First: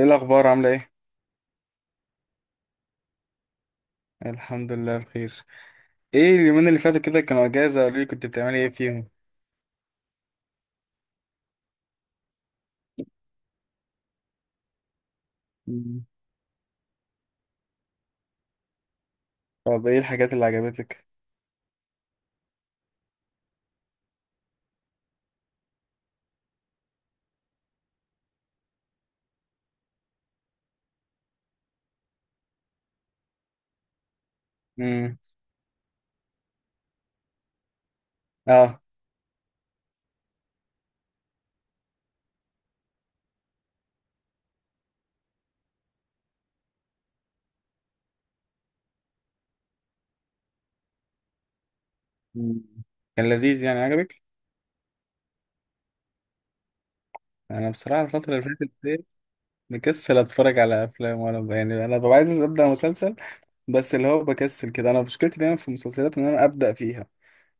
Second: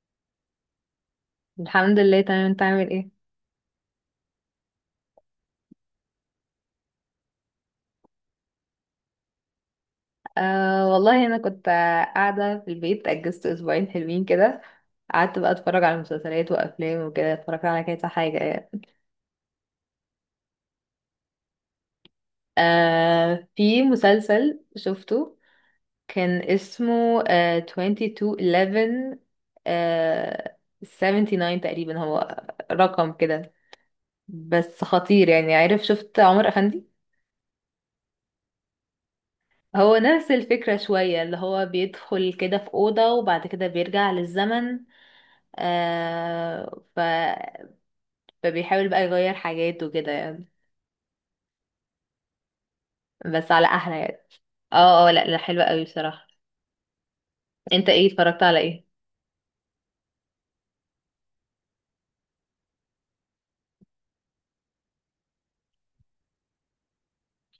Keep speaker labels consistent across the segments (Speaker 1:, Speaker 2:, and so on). Speaker 1: ايه الاخبار؟ عامله ايه؟
Speaker 2: الحمد لله، تمام. انت عامل ايه؟
Speaker 1: الحمد لله بخير. ايه اليومين اللي فاتوا كده كانوا اجازه؟ قولي لي كنت بتعملي ايه فيهم.
Speaker 2: والله انا كنت قاعده في البيت. اجزت اسبوعين حلوين كده. قعدت بقى اتفرج على
Speaker 1: مم.
Speaker 2: مسلسلات وافلام وكده، اتفرجت على كذا حاجه يعني.
Speaker 1: طب ايه الحاجات اللي عجبتك؟
Speaker 2: في مسلسل شفته، كان اسمه 2211. 79 تقريبا هو، رقم كده. بس
Speaker 1: امم.
Speaker 2: خطير يعني، عارف؟ شفت عمر افندي؟
Speaker 1: اه.
Speaker 2: هو نفس الفكرة شوية، اللي هو بيدخل كده في أوضة وبعد كده بيرجع للزمن. آه ف... فبيحاول بقى يغير حاجات وكده يعني.
Speaker 1: مم. كان
Speaker 2: بس
Speaker 1: لذيذ
Speaker 2: على
Speaker 1: يعني؟
Speaker 2: احلى يعني.
Speaker 1: عجبك؟
Speaker 2: اه، اه، لا، لا، حلوة قوي بصراحة.
Speaker 1: انا
Speaker 2: انت
Speaker 1: بصراحه
Speaker 2: ايه
Speaker 1: الفتره
Speaker 2: اتفرجت
Speaker 1: اللي
Speaker 2: على
Speaker 1: فاتت
Speaker 2: ايه؟
Speaker 1: دي مكسل اتفرج على افلام ولا يعني انا ببقى عايز ابدا مسلسل. بس اللي هو بكسل كده، انا مشكلتي دايما في المسلسلات ان انا ابدا فيها.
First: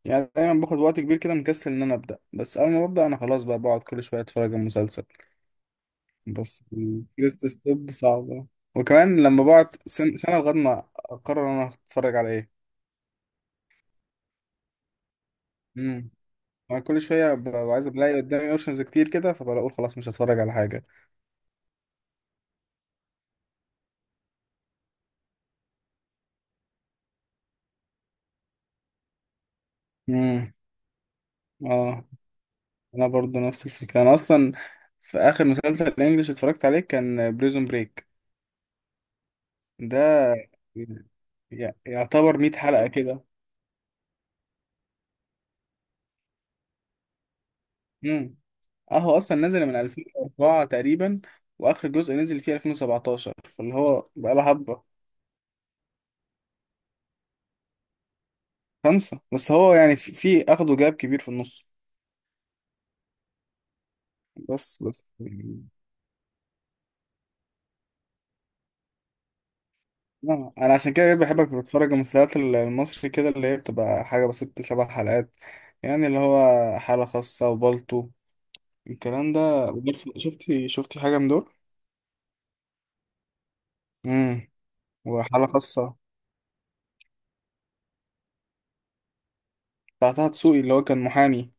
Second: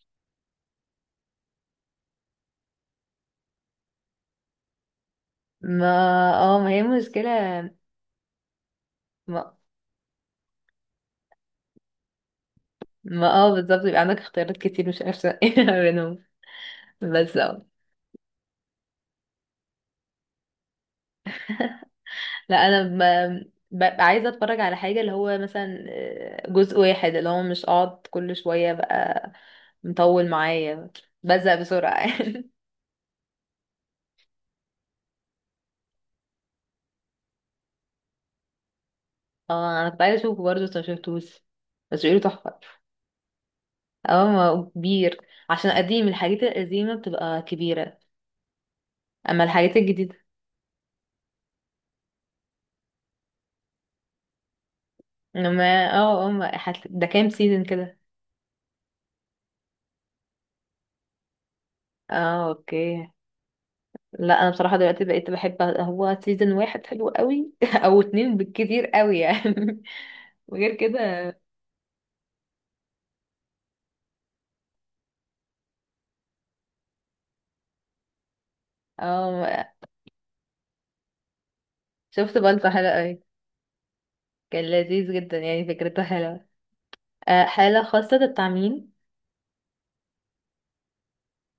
Speaker 1: يعني دايما باخد وقت كبير كده مكسل ان انا ابدا، بس اول ما ببدا انا خلاص بقى بقعد كل شويه اتفرج على المسلسل.
Speaker 2: ما اه
Speaker 1: بس
Speaker 2: ما هي مشكلة.
Speaker 1: الفيرست ستيب صعبة. وكمان لما
Speaker 2: ما,
Speaker 1: بقعد سنة لغاية ما أقرر أنا هتفرج على إيه.
Speaker 2: ما اه بالظبط. يبقى عندك اختيارات كتير مش عارفة ايه
Speaker 1: امم.
Speaker 2: منهم.
Speaker 1: أنا كل شوية
Speaker 2: بس
Speaker 1: ببقى عايز ألاقي قدامي أوبشنز كتير كده فبقول خلاص مش هتفرج على حاجة.
Speaker 2: لا، انا ببقى عايزة اتفرج على حاجة، اللي هو مثلا جزء واحد، اللي هو مش اقعد كل شوية بقى مطول
Speaker 1: امم.
Speaker 2: معايا، بزهق
Speaker 1: اه.
Speaker 2: بسرعة.
Speaker 1: أنا برضو نفس الفكرة. أنا أصلا في آخر مسلسل إنجلش اتفرجت عليه كان بريزون بريك.
Speaker 2: اه، انا
Speaker 1: ده
Speaker 2: كنت عايزة اشوفه برضه بس ما شفتوش. بس بيقولوا
Speaker 1: يعتبر 100
Speaker 2: تحفة.
Speaker 1: حلقة كده.
Speaker 2: اه، ما هو كبير، عشان قديم. الحاجات القديمة بتبقى كبيرة
Speaker 1: امم. أهو أصلا
Speaker 2: اما
Speaker 1: نزل من
Speaker 2: الحاجات الجديدة.
Speaker 1: 2004 تقريبا، وآخر جزء نزل فيه 2017 فاللي هو بقاله حبة.
Speaker 2: ما ده كام سيزون كده؟
Speaker 1: خمسة، بس هو يعني في أخده جاب كبير في النص.
Speaker 2: اه، اوكي. لا، انا بصراحة
Speaker 1: بس بس،
Speaker 2: دلوقتي بقيت بحب هو سيزون واحد حلو قوي او اتنين بالكتير قوي يعني.
Speaker 1: لا،
Speaker 2: وغير
Speaker 1: أنا عشان كده
Speaker 2: كده.
Speaker 1: بحب أتفرج المسلسلات المصري كده اللي هي بتبقى حاجة بس ست سبع حلقات. يعني اللي هو حالة خاصة وبالطو الكلام ده.
Speaker 2: اه،
Speaker 1: شفتي حاجة من دول؟
Speaker 2: شفت بالطو، حلو قوي.
Speaker 1: امم.
Speaker 2: كان لذيذ جدا
Speaker 1: وحالة
Speaker 2: يعني،
Speaker 1: خاصة
Speaker 2: فكرته حلوة. آه، حالة خاصة ده بتاع مين؟
Speaker 1: بتاع طه دسوقي اللي هو كان محامي.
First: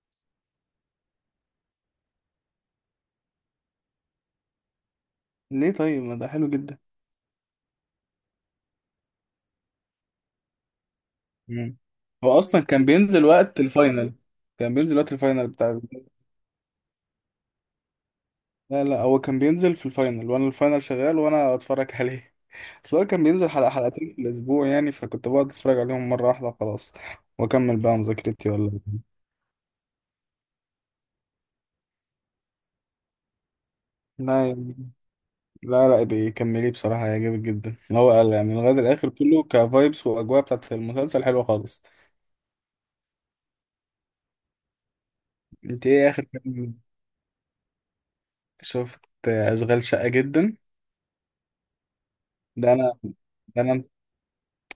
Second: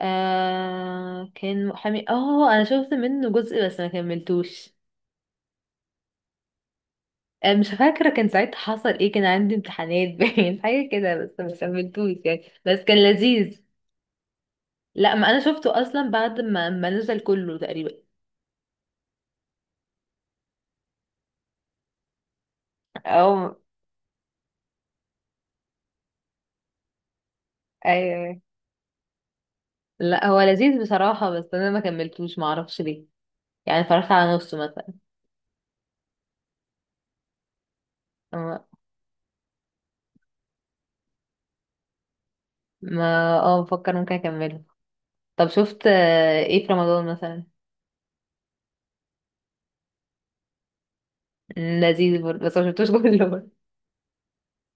Speaker 2: آه، كان محامي. اه، انا شفت منه جزء بس ما كملتوش.
Speaker 1: ليه؟ طيب ما ده حلو جدا.
Speaker 2: مش فاكرة كان ساعتها حصل ايه. كان عندي امتحانات باين حاجة كده، بس ما
Speaker 1: مم.
Speaker 2: كملتوش
Speaker 1: هو
Speaker 2: يعني،
Speaker 1: أصلا
Speaker 2: بس
Speaker 1: كان
Speaker 2: كان
Speaker 1: بينزل وقت
Speaker 2: لذيذ.
Speaker 1: الفاينل. كان بينزل وقت
Speaker 2: لا، ما انا
Speaker 1: الفاينل بتاع.
Speaker 2: شفته اصلا بعد ما نزل كله تقريبا.
Speaker 1: لا لا، هو كان بينزل في الفاينل وأنا الفاينل شغال وأنا أتفرج عليه. بس هو كان
Speaker 2: او،
Speaker 1: بينزل حلقة حلقتين في الأسبوع يعني فكنت بقعد أتفرج عليهم مرة واحدة خلاص، وأكمل بقى
Speaker 2: ايوه.
Speaker 1: مذاكرتي ولا.
Speaker 2: لا، هو لذيذ بصراحة، بس انا ما كملتوش، ما اعرفش ليه. يعني اتفرجت على
Speaker 1: لا
Speaker 2: نصه
Speaker 1: يعني.
Speaker 2: مثلا.
Speaker 1: لا لا، بيكمليه بصراحة هيعجبك جدا اللي هو قال يعني
Speaker 2: أما-
Speaker 1: لغاية الآخر كله كفايبس وأجواء بتاعت المسلسل حلوة خالص.
Speaker 2: ما بفكر ممكن اكمله. طب
Speaker 1: أنت
Speaker 2: شفت
Speaker 1: إيه آخر
Speaker 2: ايه في
Speaker 1: فيلم
Speaker 2: رمضان مثلا؟
Speaker 1: شفت؟ أشغال شقة جدا.
Speaker 2: لذيذ برضه بس ما
Speaker 1: ده
Speaker 2: شفتوش
Speaker 1: أنا
Speaker 2: كله برضه.
Speaker 1: ده أنا.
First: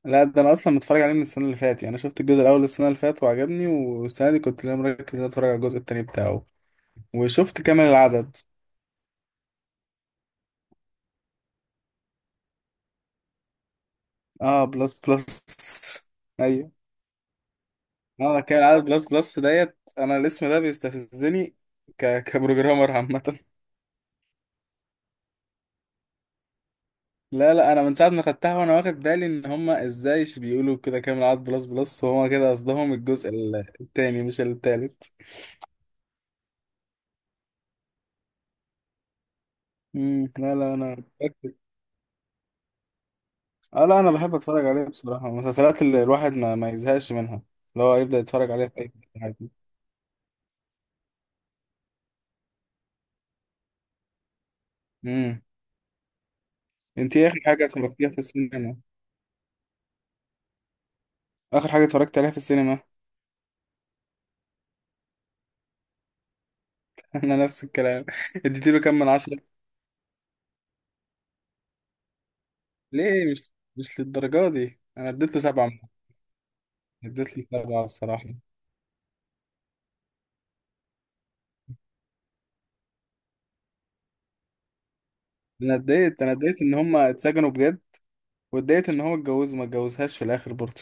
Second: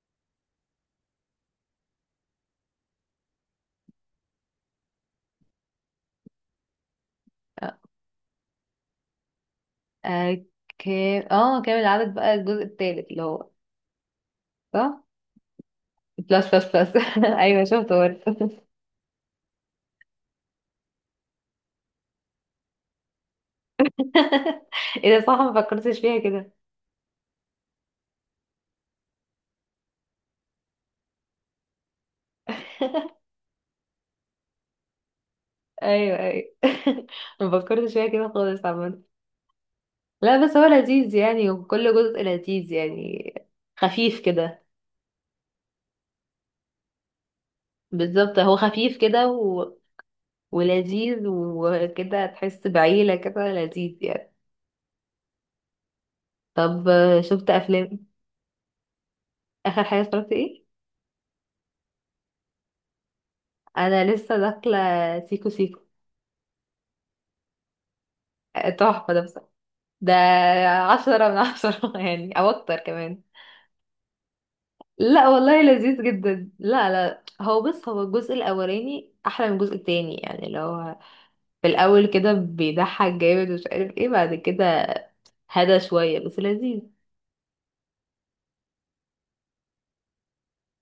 Speaker 1: لا، ده أنا أصلا متفرج عليه من السنة اللي فاتت. يعني أنا شفت الجزء الأول السنة اللي فاتت وعجبني، والسنة دي كنت لا مركز إن أنا أتفرج على الجزء التاني بتاعه. وشفت
Speaker 2: آه،
Speaker 1: كامل العدد.
Speaker 2: آه، كامل العدد بقى الجزء التالت، اللي هو،
Speaker 1: آه بلس
Speaker 2: صح،
Speaker 1: بلس.
Speaker 2: بلس بلس
Speaker 1: أيوه.
Speaker 2: بلس. ايوه، شفت
Speaker 1: اه
Speaker 2: برضه.
Speaker 1: كان عدد بلس بلس ديت، انا الاسم ده بيستفزني. كبروجرامر عامة.
Speaker 2: ايه ده؟ صح، ما فكرتش فيها كده.
Speaker 1: لا لا، انا من ساعة ما خدتها وانا واخد بالي ان هما ازاي بيقولوا كده كامل عدد بلس بلس، وهما كده قصدهم الجزء التاني مش التالت.
Speaker 2: ايوه، ايوه. ما فكرتش فيها كده خالص عامة.
Speaker 1: مم.
Speaker 2: لا،
Speaker 1: لا
Speaker 2: بس هو
Speaker 1: لا، انا
Speaker 2: لذيذ يعني،
Speaker 1: متأكد.
Speaker 2: وكل جزء لذيذ يعني.
Speaker 1: اه لا، انا
Speaker 2: خفيف
Speaker 1: بحب
Speaker 2: كده.
Speaker 1: اتفرج عليه بصراحة. المسلسلات اللي الواحد ما يزهقش منها، اللي هو يبدأ
Speaker 2: بالظبط،
Speaker 1: يتفرج
Speaker 2: هو
Speaker 1: عليها في اي
Speaker 2: خفيف
Speaker 1: وقت
Speaker 2: كده
Speaker 1: عادي.
Speaker 2: ولذيذ وكده، تحس بعيلة كده، لذيذ يعني.
Speaker 1: امم.
Speaker 2: طب
Speaker 1: انت ايه اخر
Speaker 2: شفت
Speaker 1: حاجة
Speaker 2: افلام؟
Speaker 1: اتفرجتيها في السينما؟
Speaker 2: اخر حاجة اتفرجت ايه؟
Speaker 1: اخر حاجة اتفرجت عليها في السينما.
Speaker 2: انا لسه داخلة سيكو سيكو.
Speaker 1: انا نفس الكلام. اديتيله كام من
Speaker 2: تحفة ده
Speaker 1: عشرة؟
Speaker 2: بصراحة. ده عشرة من عشرة يعني، او اكتر كمان.
Speaker 1: ليه؟ مش للدرجة دي، انا
Speaker 2: لا والله، لذيذ جدا. لا، لا،
Speaker 1: اديت له
Speaker 2: هو
Speaker 1: سبعة
Speaker 2: بص، هو
Speaker 1: بصراحة.
Speaker 2: الجزء الاولاني احلى من الجزء التاني يعني، اللي هو في الاول كده بيضحك جامد ومش عارف ايه، بعد كده
Speaker 1: انا
Speaker 2: هدى شويه
Speaker 1: اتضايقت انا
Speaker 2: بس
Speaker 1: اتضايقت ان
Speaker 2: لذيذ.
Speaker 1: هما اتسجنوا بجد، واتضايقت ان هو اتجوز ما اتجوزهاش في الاخر برضه.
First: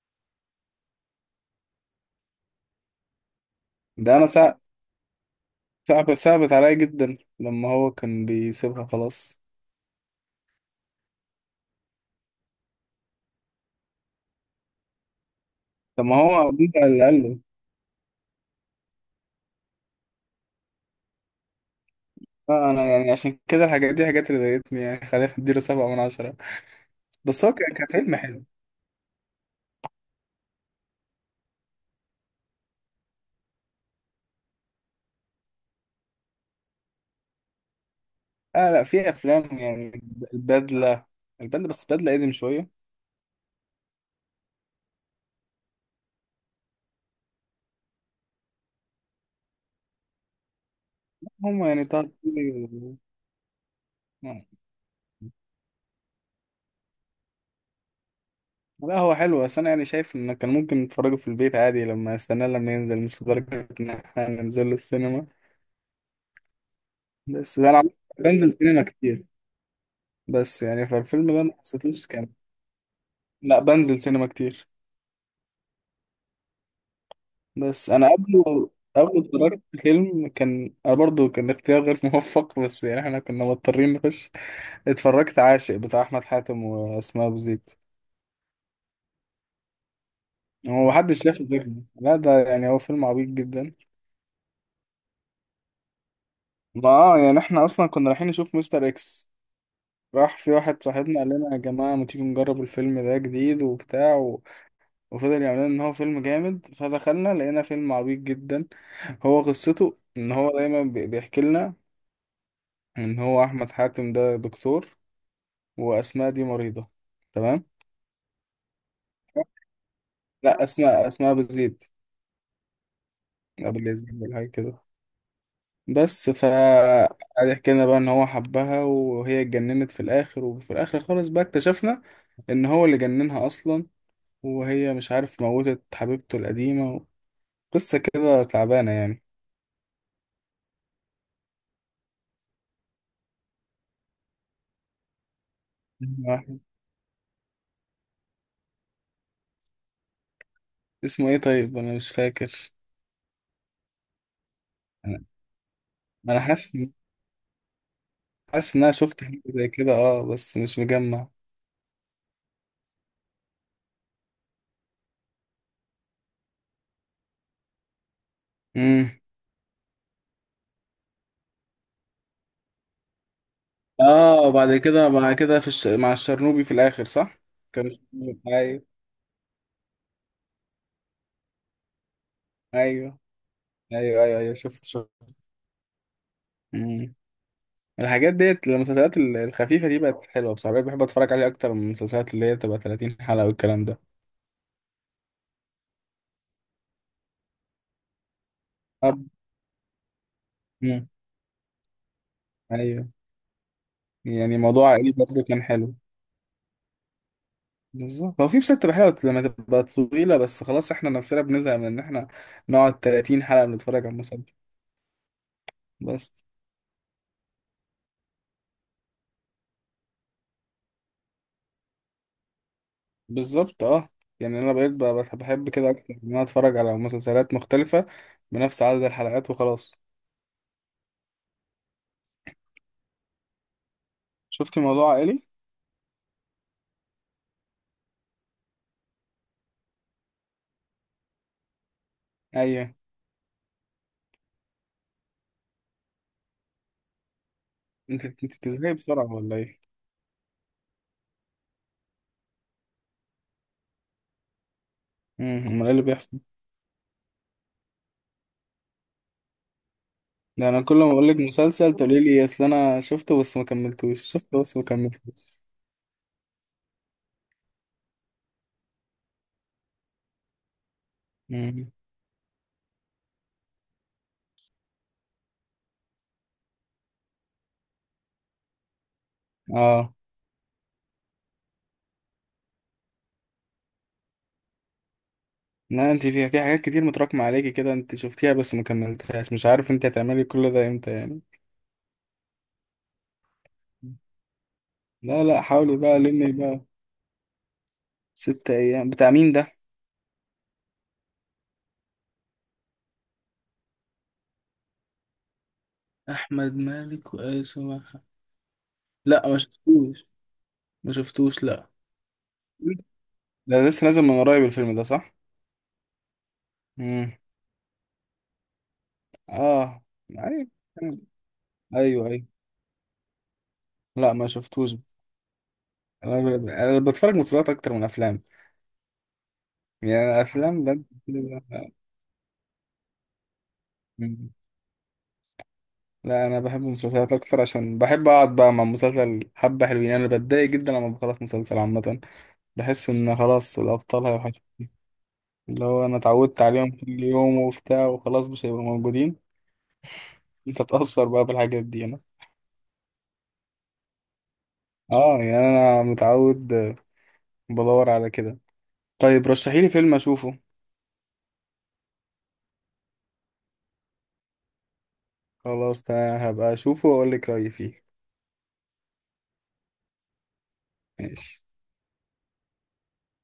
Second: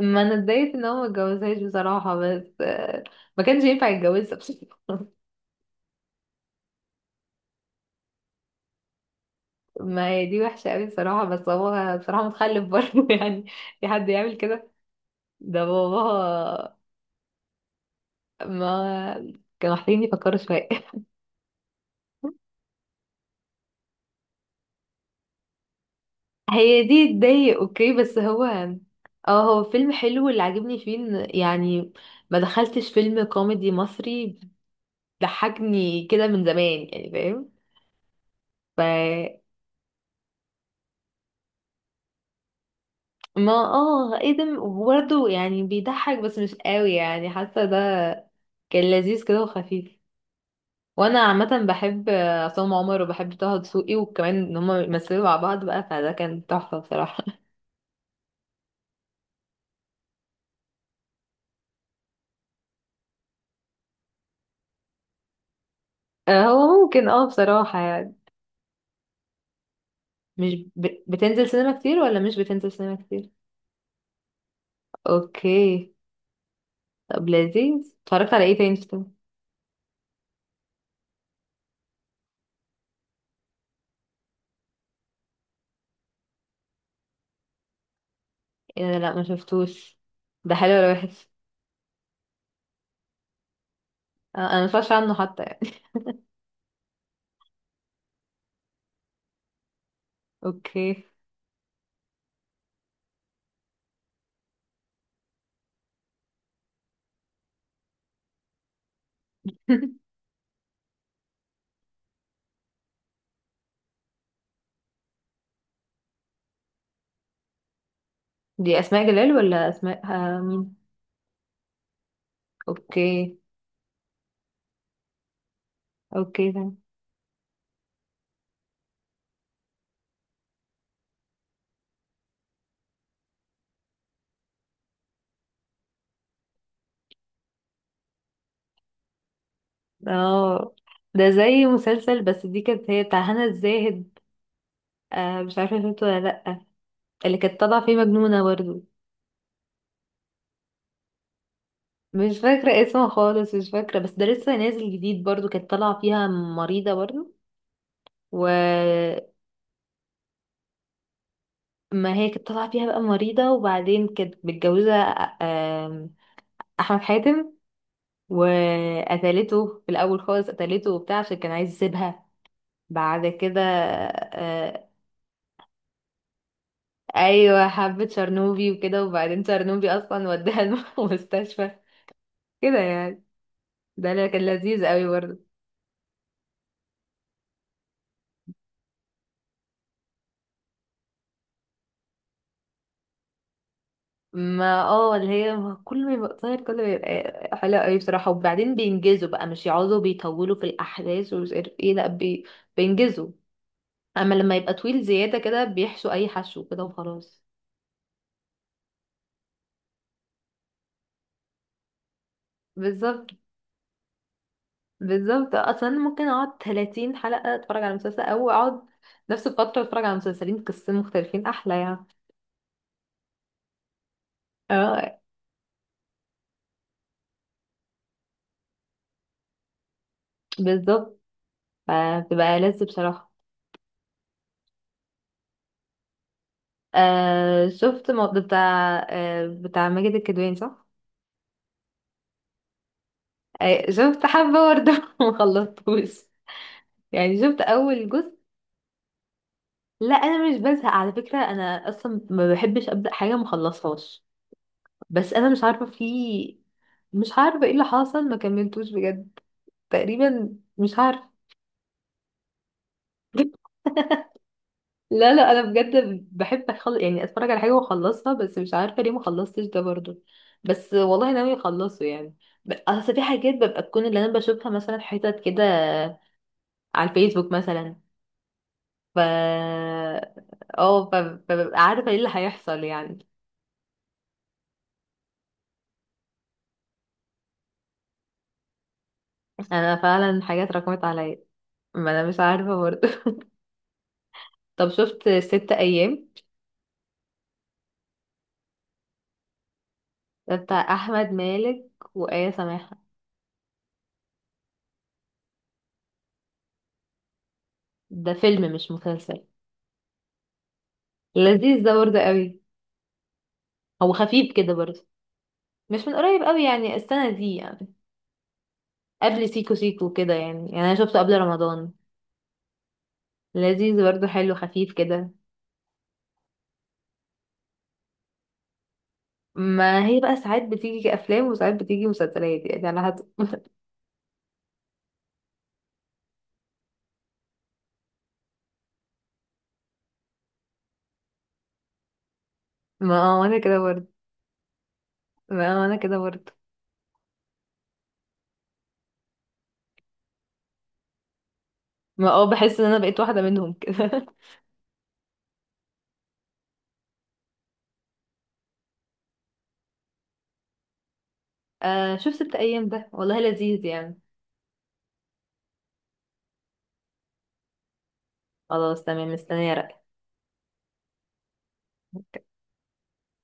Speaker 2: ما انا اتضايقت ان هو ما اتجوزهاش بصراحه، بس ما كانش ينفع
Speaker 1: ده انا
Speaker 2: يتجوزها بصراحه.
Speaker 1: صعب. صعبت عليا جدا لما هو كان بيسيبها خلاص.
Speaker 2: ما هي دي وحشه قوي بصراحه، بس هو بصراحه متخلف برضه يعني. في حد يعمل كده؟ ده
Speaker 1: طب ما هو
Speaker 2: باباها.
Speaker 1: بيبقى اللي قال له.
Speaker 2: ما كانوا محتاجين يفكروا شويه.
Speaker 1: اه انا يعني عشان كده الحاجات دي حاجات اللي ضايقتني، يعني خلينا نديله سبعة من عشرة.
Speaker 2: هي دي
Speaker 1: بس هو
Speaker 2: تضايق،
Speaker 1: كان
Speaker 2: اوكي،
Speaker 1: فيلم
Speaker 2: بس هو
Speaker 1: حلو.
Speaker 2: اه، هو فيلم حلو. اللي عاجبني فيه إن يعني ما دخلتش فيلم كوميدي مصري ضحكني كده من زمان يعني، فاهم؟
Speaker 1: اه
Speaker 2: ف
Speaker 1: لا في افلام يعني. البدلة. بس البدلة قديم شوية.
Speaker 2: ما ايه ده؟ برضه يعني بيضحك بس مش قوي يعني، حاسه ده كان لذيذ كده وخفيف. وانا عامه
Speaker 1: هما يعني طه
Speaker 2: بحب عصام
Speaker 1: دسوقي.
Speaker 2: عمر وبحب طه دسوقي، وكمان ان هما يمثلوا مع بعض بقى، فده كان تحفه بصراحه.
Speaker 1: لا هو حلو، بس انا يعني شايف ان كان ممكن نتفرجوا في البيت عادي لما استناه لما ينزل، مش لدرجة ان احنا ننزل له السينما.
Speaker 2: هو ممكن، اه،
Speaker 1: بس
Speaker 2: بصراحه يعني.
Speaker 1: بنزل سينما كتير.
Speaker 2: مش
Speaker 1: بس يعني فالفيلم ده
Speaker 2: بتنزل
Speaker 1: ما
Speaker 2: سينما كتير
Speaker 1: حسيتوش
Speaker 2: ولا
Speaker 1: كان.
Speaker 2: مش بتنزل سينما كتير؟
Speaker 1: لا بنزل سينما كتير.
Speaker 2: اوكي. طب
Speaker 1: بس
Speaker 2: لذيذ.
Speaker 1: انا
Speaker 2: اتفرجت
Speaker 1: قبله
Speaker 2: على ايه تاني شفته؟
Speaker 1: قبله اتفرجت فيلم، كان انا برضه كان اختيار غير موفق، بس يعني احنا كنا مضطرين نخش. اتفرجت عاشق بتاع احمد حاتم واسماء ابو زيد.
Speaker 2: ايه ده؟ لا، ما شفتوش. ده حلو
Speaker 1: هو
Speaker 2: ولا
Speaker 1: محدش
Speaker 2: وحش؟
Speaker 1: شافه غيرنا. لا، ده يعني هو فيلم عبيط جدا.
Speaker 2: انا ما اتفرجش عنه حتى يعني.
Speaker 1: ما اه، يعني احنا اصلا كنا رايحين نشوف مستر اكس. راح في واحد
Speaker 2: اوكي.
Speaker 1: صاحبنا قال لنا يا جماعة ما تيجي نجرب الفيلم ده جديد وبتاع وفضل يعمل لنا ان هو فيلم جامد، فدخلنا لقينا فيلم عبيط جدا. هو قصته ان هو دايما بيحكي لنا ان هو احمد حاتم ده دكتور، واسماء دي مريضة. تمام.
Speaker 2: دي اسماء جلال ولا اسماء
Speaker 1: لا
Speaker 2: مين؟
Speaker 1: اسماء، بتزيد.
Speaker 2: اوكي،
Speaker 1: ابو اليزيد ولا حاجة كده. بس ف
Speaker 2: اوكي.
Speaker 1: قعد يحكي لنا بقى ان هو حبها، وهي اتجننت في الاخر، وفي الاخر خالص بقى اكتشفنا ان هو اللي جننها اصلا، وهي مش عارف موتت حبيبته القديمة. قصة كده تعبانة يعني.
Speaker 2: اه، ده زي مسلسل، بس دي كانت هي بتاع هنا الزاهد. آه، مش عارفه شفته ولا لا.
Speaker 1: واحد.
Speaker 2: اللي كانت طالعه فيه مجنونه برضو.
Speaker 1: اسمه ايه؟ طيب انا مش
Speaker 2: مش
Speaker 1: فاكر.
Speaker 2: فاكره اسمه خالص، مش فاكره. بس ده لسه نازل
Speaker 1: انا
Speaker 2: جديد برضو، كانت طالعه فيها
Speaker 1: أنا حاسس.
Speaker 2: مريضه برضو. و
Speaker 1: ان انا شفت حاجة زي كده اه، بس مش مجمع.
Speaker 2: ما هي كانت طالعة فيها بقى مريضة، وبعدين كانت متجوزة آه، آم، أحمد حاتم.
Speaker 1: امم.
Speaker 2: وقتلته في الأول خالص، قتلته وبتاع عشان كان عايز يسيبها. بعد كده،
Speaker 1: اه بعد كده بعد كده في مع الشرنوبي في الاخر صح؟
Speaker 2: أيوة، حبت شرنوبي
Speaker 1: ايوه.
Speaker 2: وكده، وبعدين شرنوبي أصلا وداها المستشفى كده
Speaker 1: ايوه
Speaker 2: يعني. ده
Speaker 1: ايوه
Speaker 2: اللي
Speaker 1: ايوه
Speaker 2: كان
Speaker 1: ايوه شفت
Speaker 2: لذيذ قوي
Speaker 1: شفت.
Speaker 2: برضه.
Speaker 1: مم. الحاجات ديت المسلسلات الخفيفة دي بقت حلوة بصراحة. بقيت بحب اتفرج عليها اكتر من المسلسلات اللي هي بتبقى 30 حلقة والكلام ده.
Speaker 2: ما اللي هي، ما كل ما يبقى قصير كل ما يبقى حلو قوي بصراحة، وبعدين
Speaker 1: طب.
Speaker 2: بينجزوا بقى، مش يقعدوا بيطولوا في
Speaker 1: مم.
Speaker 2: الأحداث ومش عارف ايه. لأ
Speaker 1: ايوه.
Speaker 2: بينجزوا. اما لما
Speaker 1: يعني
Speaker 2: يبقى
Speaker 1: موضوع
Speaker 2: طويل
Speaker 1: عائلي
Speaker 2: زيادة
Speaker 1: برضه كان
Speaker 2: كده
Speaker 1: حلو.
Speaker 2: بيحشو اي حشو كده وخلاص.
Speaker 1: بالظبط، هو في مسلسلات حلوة لما تبقى طويلة، بس خلاص احنا نفسنا بنزهق من ان احنا نقعد
Speaker 2: بالظبط.
Speaker 1: 30 حلقة بنتفرج على مسلسل.
Speaker 2: بالظبط، اصلا ممكن
Speaker 1: بس
Speaker 2: اقعد 30 حلقة اتفرج على مسلسل او اقعد نفس الفترة اتفرج على مسلسلين قصتين مختلفين، احلى يعني.
Speaker 1: بالظبط اه. يعني انا بقيت
Speaker 2: اه،
Speaker 1: بحب كده اكتر ان انا اتفرج على مسلسلات مختلفة بنفس عدد الحلقات وخلاص.
Speaker 2: بالظبط، فبتبقى لذ بصراحة.
Speaker 1: شفت موضوع عائلي؟
Speaker 2: آه، شفت موضوع بتاع ماجد الكدواني، صح؟
Speaker 1: ايوه.
Speaker 2: آه، شفت حبة برضه مخلصتوش. يعني شفت أول
Speaker 1: انت
Speaker 2: جزء.
Speaker 1: انت بتزهقي بسرعة ولا ايه؟
Speaker 2: لا، أنا مش بزهق على فكرة، أنا أصلا ما بحبش أبدأ حاجة مخلصهاش. بس انا مش
Speaker 1: امال
Speaker 2: عارفه
Speaker 1: ايه اللي
Speaker 2: في.
Speaker 1: بيحصل؟
Speaker 2: مش عارفه ايه اللي حصل، ما كملتوش بجد. تقريبا
Speaker 1: ده انا كل
Speaker 2: مش
Speaker 1: ما بقول
Speaker 2: عارفه.
Speaker 1: لك مسلسل تقولي لي اصل انا شفته بس ما كملتوش، شفته بس ما
Speaker 2: لا، لا،
Speaker 1: كملتوش.
Speaker 2: انا بجد بحب يعني اتفرج على حاجه واخلصها، بس مش عارفه ليه ما خلصتش ده برضو. بس والله ناوي
Speaker 1: امم.
Speaker 2: اخلصه يعني. اصل في حاجات ببقى تكون، اللي انا بشوفها مثلا حتت كده على الفيسبوك مثلا. ف
Speaker 1: اه
Speaker 2: اه ف- فببقى عارفه ايه اللي هيحصل يعني.
Speaker 1: لا، انت في حاجات كتير متراكمة عليكي كده، انت شفتيها بس ما كملتهاش، مش عارف
Speaker 2: انا
Speaker 1: انت
Speaker 2: فعلا
Speaker 1: هتعملي
Speaker 2: حاجات
Speaker 1: كل ده
Speaker 2: رقمت
Speaker 1: امتى
Speaker 2: عليا.
Speaker 1: يعني.
Speaker 2: ما انا مش عارفه برضو. طب شفت
Speaker 1: لا لا،
Speaker 2: ست
Speaker 1: حاولي بقى
Speaker 2: ايام؟
Speaker 1: لمي بقى. ست ايام بتاع مين ده؟
Speaker 2: ده بتاع احمد مالك وآية سماحة.
Speaker 1: احمد مالك وايسو مرحب.
Speaker 2: ده فيلم مش مسلسل.
Speaker 1: لا ما شفتوش. ما شفتوش،
Speaker 2: لذيذ
Speaker 1: لا.
Speaker 2: ده برضه قوي.
Speaker 1: ده لسه
Speaker 2: هو
Speaker 1: نازل من
Speaker 2: خفيف
Speaker 1: قريب
Speaker 2: كده
Speaker 1: الفيلم ده
Speaker 2: برضه.
Speaker 1: صح؟
Speaker 2: مش من قريب قوي يعني، السنة
Speaker 1: امم.
Speaker 2: دي يعني، قبل سيكو
Speaker 1: اه.
Speaker 2: سيكو كده
Speaker 1: ايوه
Speaker 2: يعني، انا شفته قبل رمضان.
Speaker 1: ايوه ايوه.
Speaker 2: لذيذ برضه،
Speaker 1: لا ما
Speaker 2: حلو خفيف
Speaker 1: شفتوش.
Speaker 2: كده.
Speaker 1: انا بتفرج مسلسلات اكتر من افلام.
Speaker 2: ما هي
Speaker 1: يعني
Speaker 2: بقى
Speaker 1: أنا
Speaker 2: ساعات
Speaker 1: افلام
Speaker 2: بتيجي كأفلام وساعات بتيجي مسلسلات يعني، على حسب.
Speaker 1: بجد. لا انا بحب المسلسلات اكتر عشان بحب اقعد بقى مع مسلسل حبه حلوين. انا بتضايق جدا لما بخلص مسلسل عامه. بحس
Speaker 2: ما
Speaker 1: ان
Speaker 2: انا كده
Speaker 1: خلاص
Speaker 2: برضه.
Speaker 1: الابطال هيوحشوا،
Speaker 2: ما
Speaker 1: اللي
Speaker 2: انا
Speaker 1: هو انا
Speaker 2: كده برضه.
Speaker 1: اتعودت عليهم كل يوم وبتاع وخلاص مش هيبقوا موجودين. انت تأثر بقى بالحاجات دي. انا
Speaker 2: ما بحس ان انا بقيت واحدة منهم كده.
Speaker 1: اه. يعني انا متعود بدور على كده. طيب رشحيلي فيلم اشوفه.
Speaker 2: آه، شوف ست ايام ده، والله لذيذ يعني.
Speaker 1: خلاص ده هبقى اشوفه واقول لك رايي فيه.
Speaker 2: خلاص، تمام، مستنية رأيك.
Speaker 1: ماشي.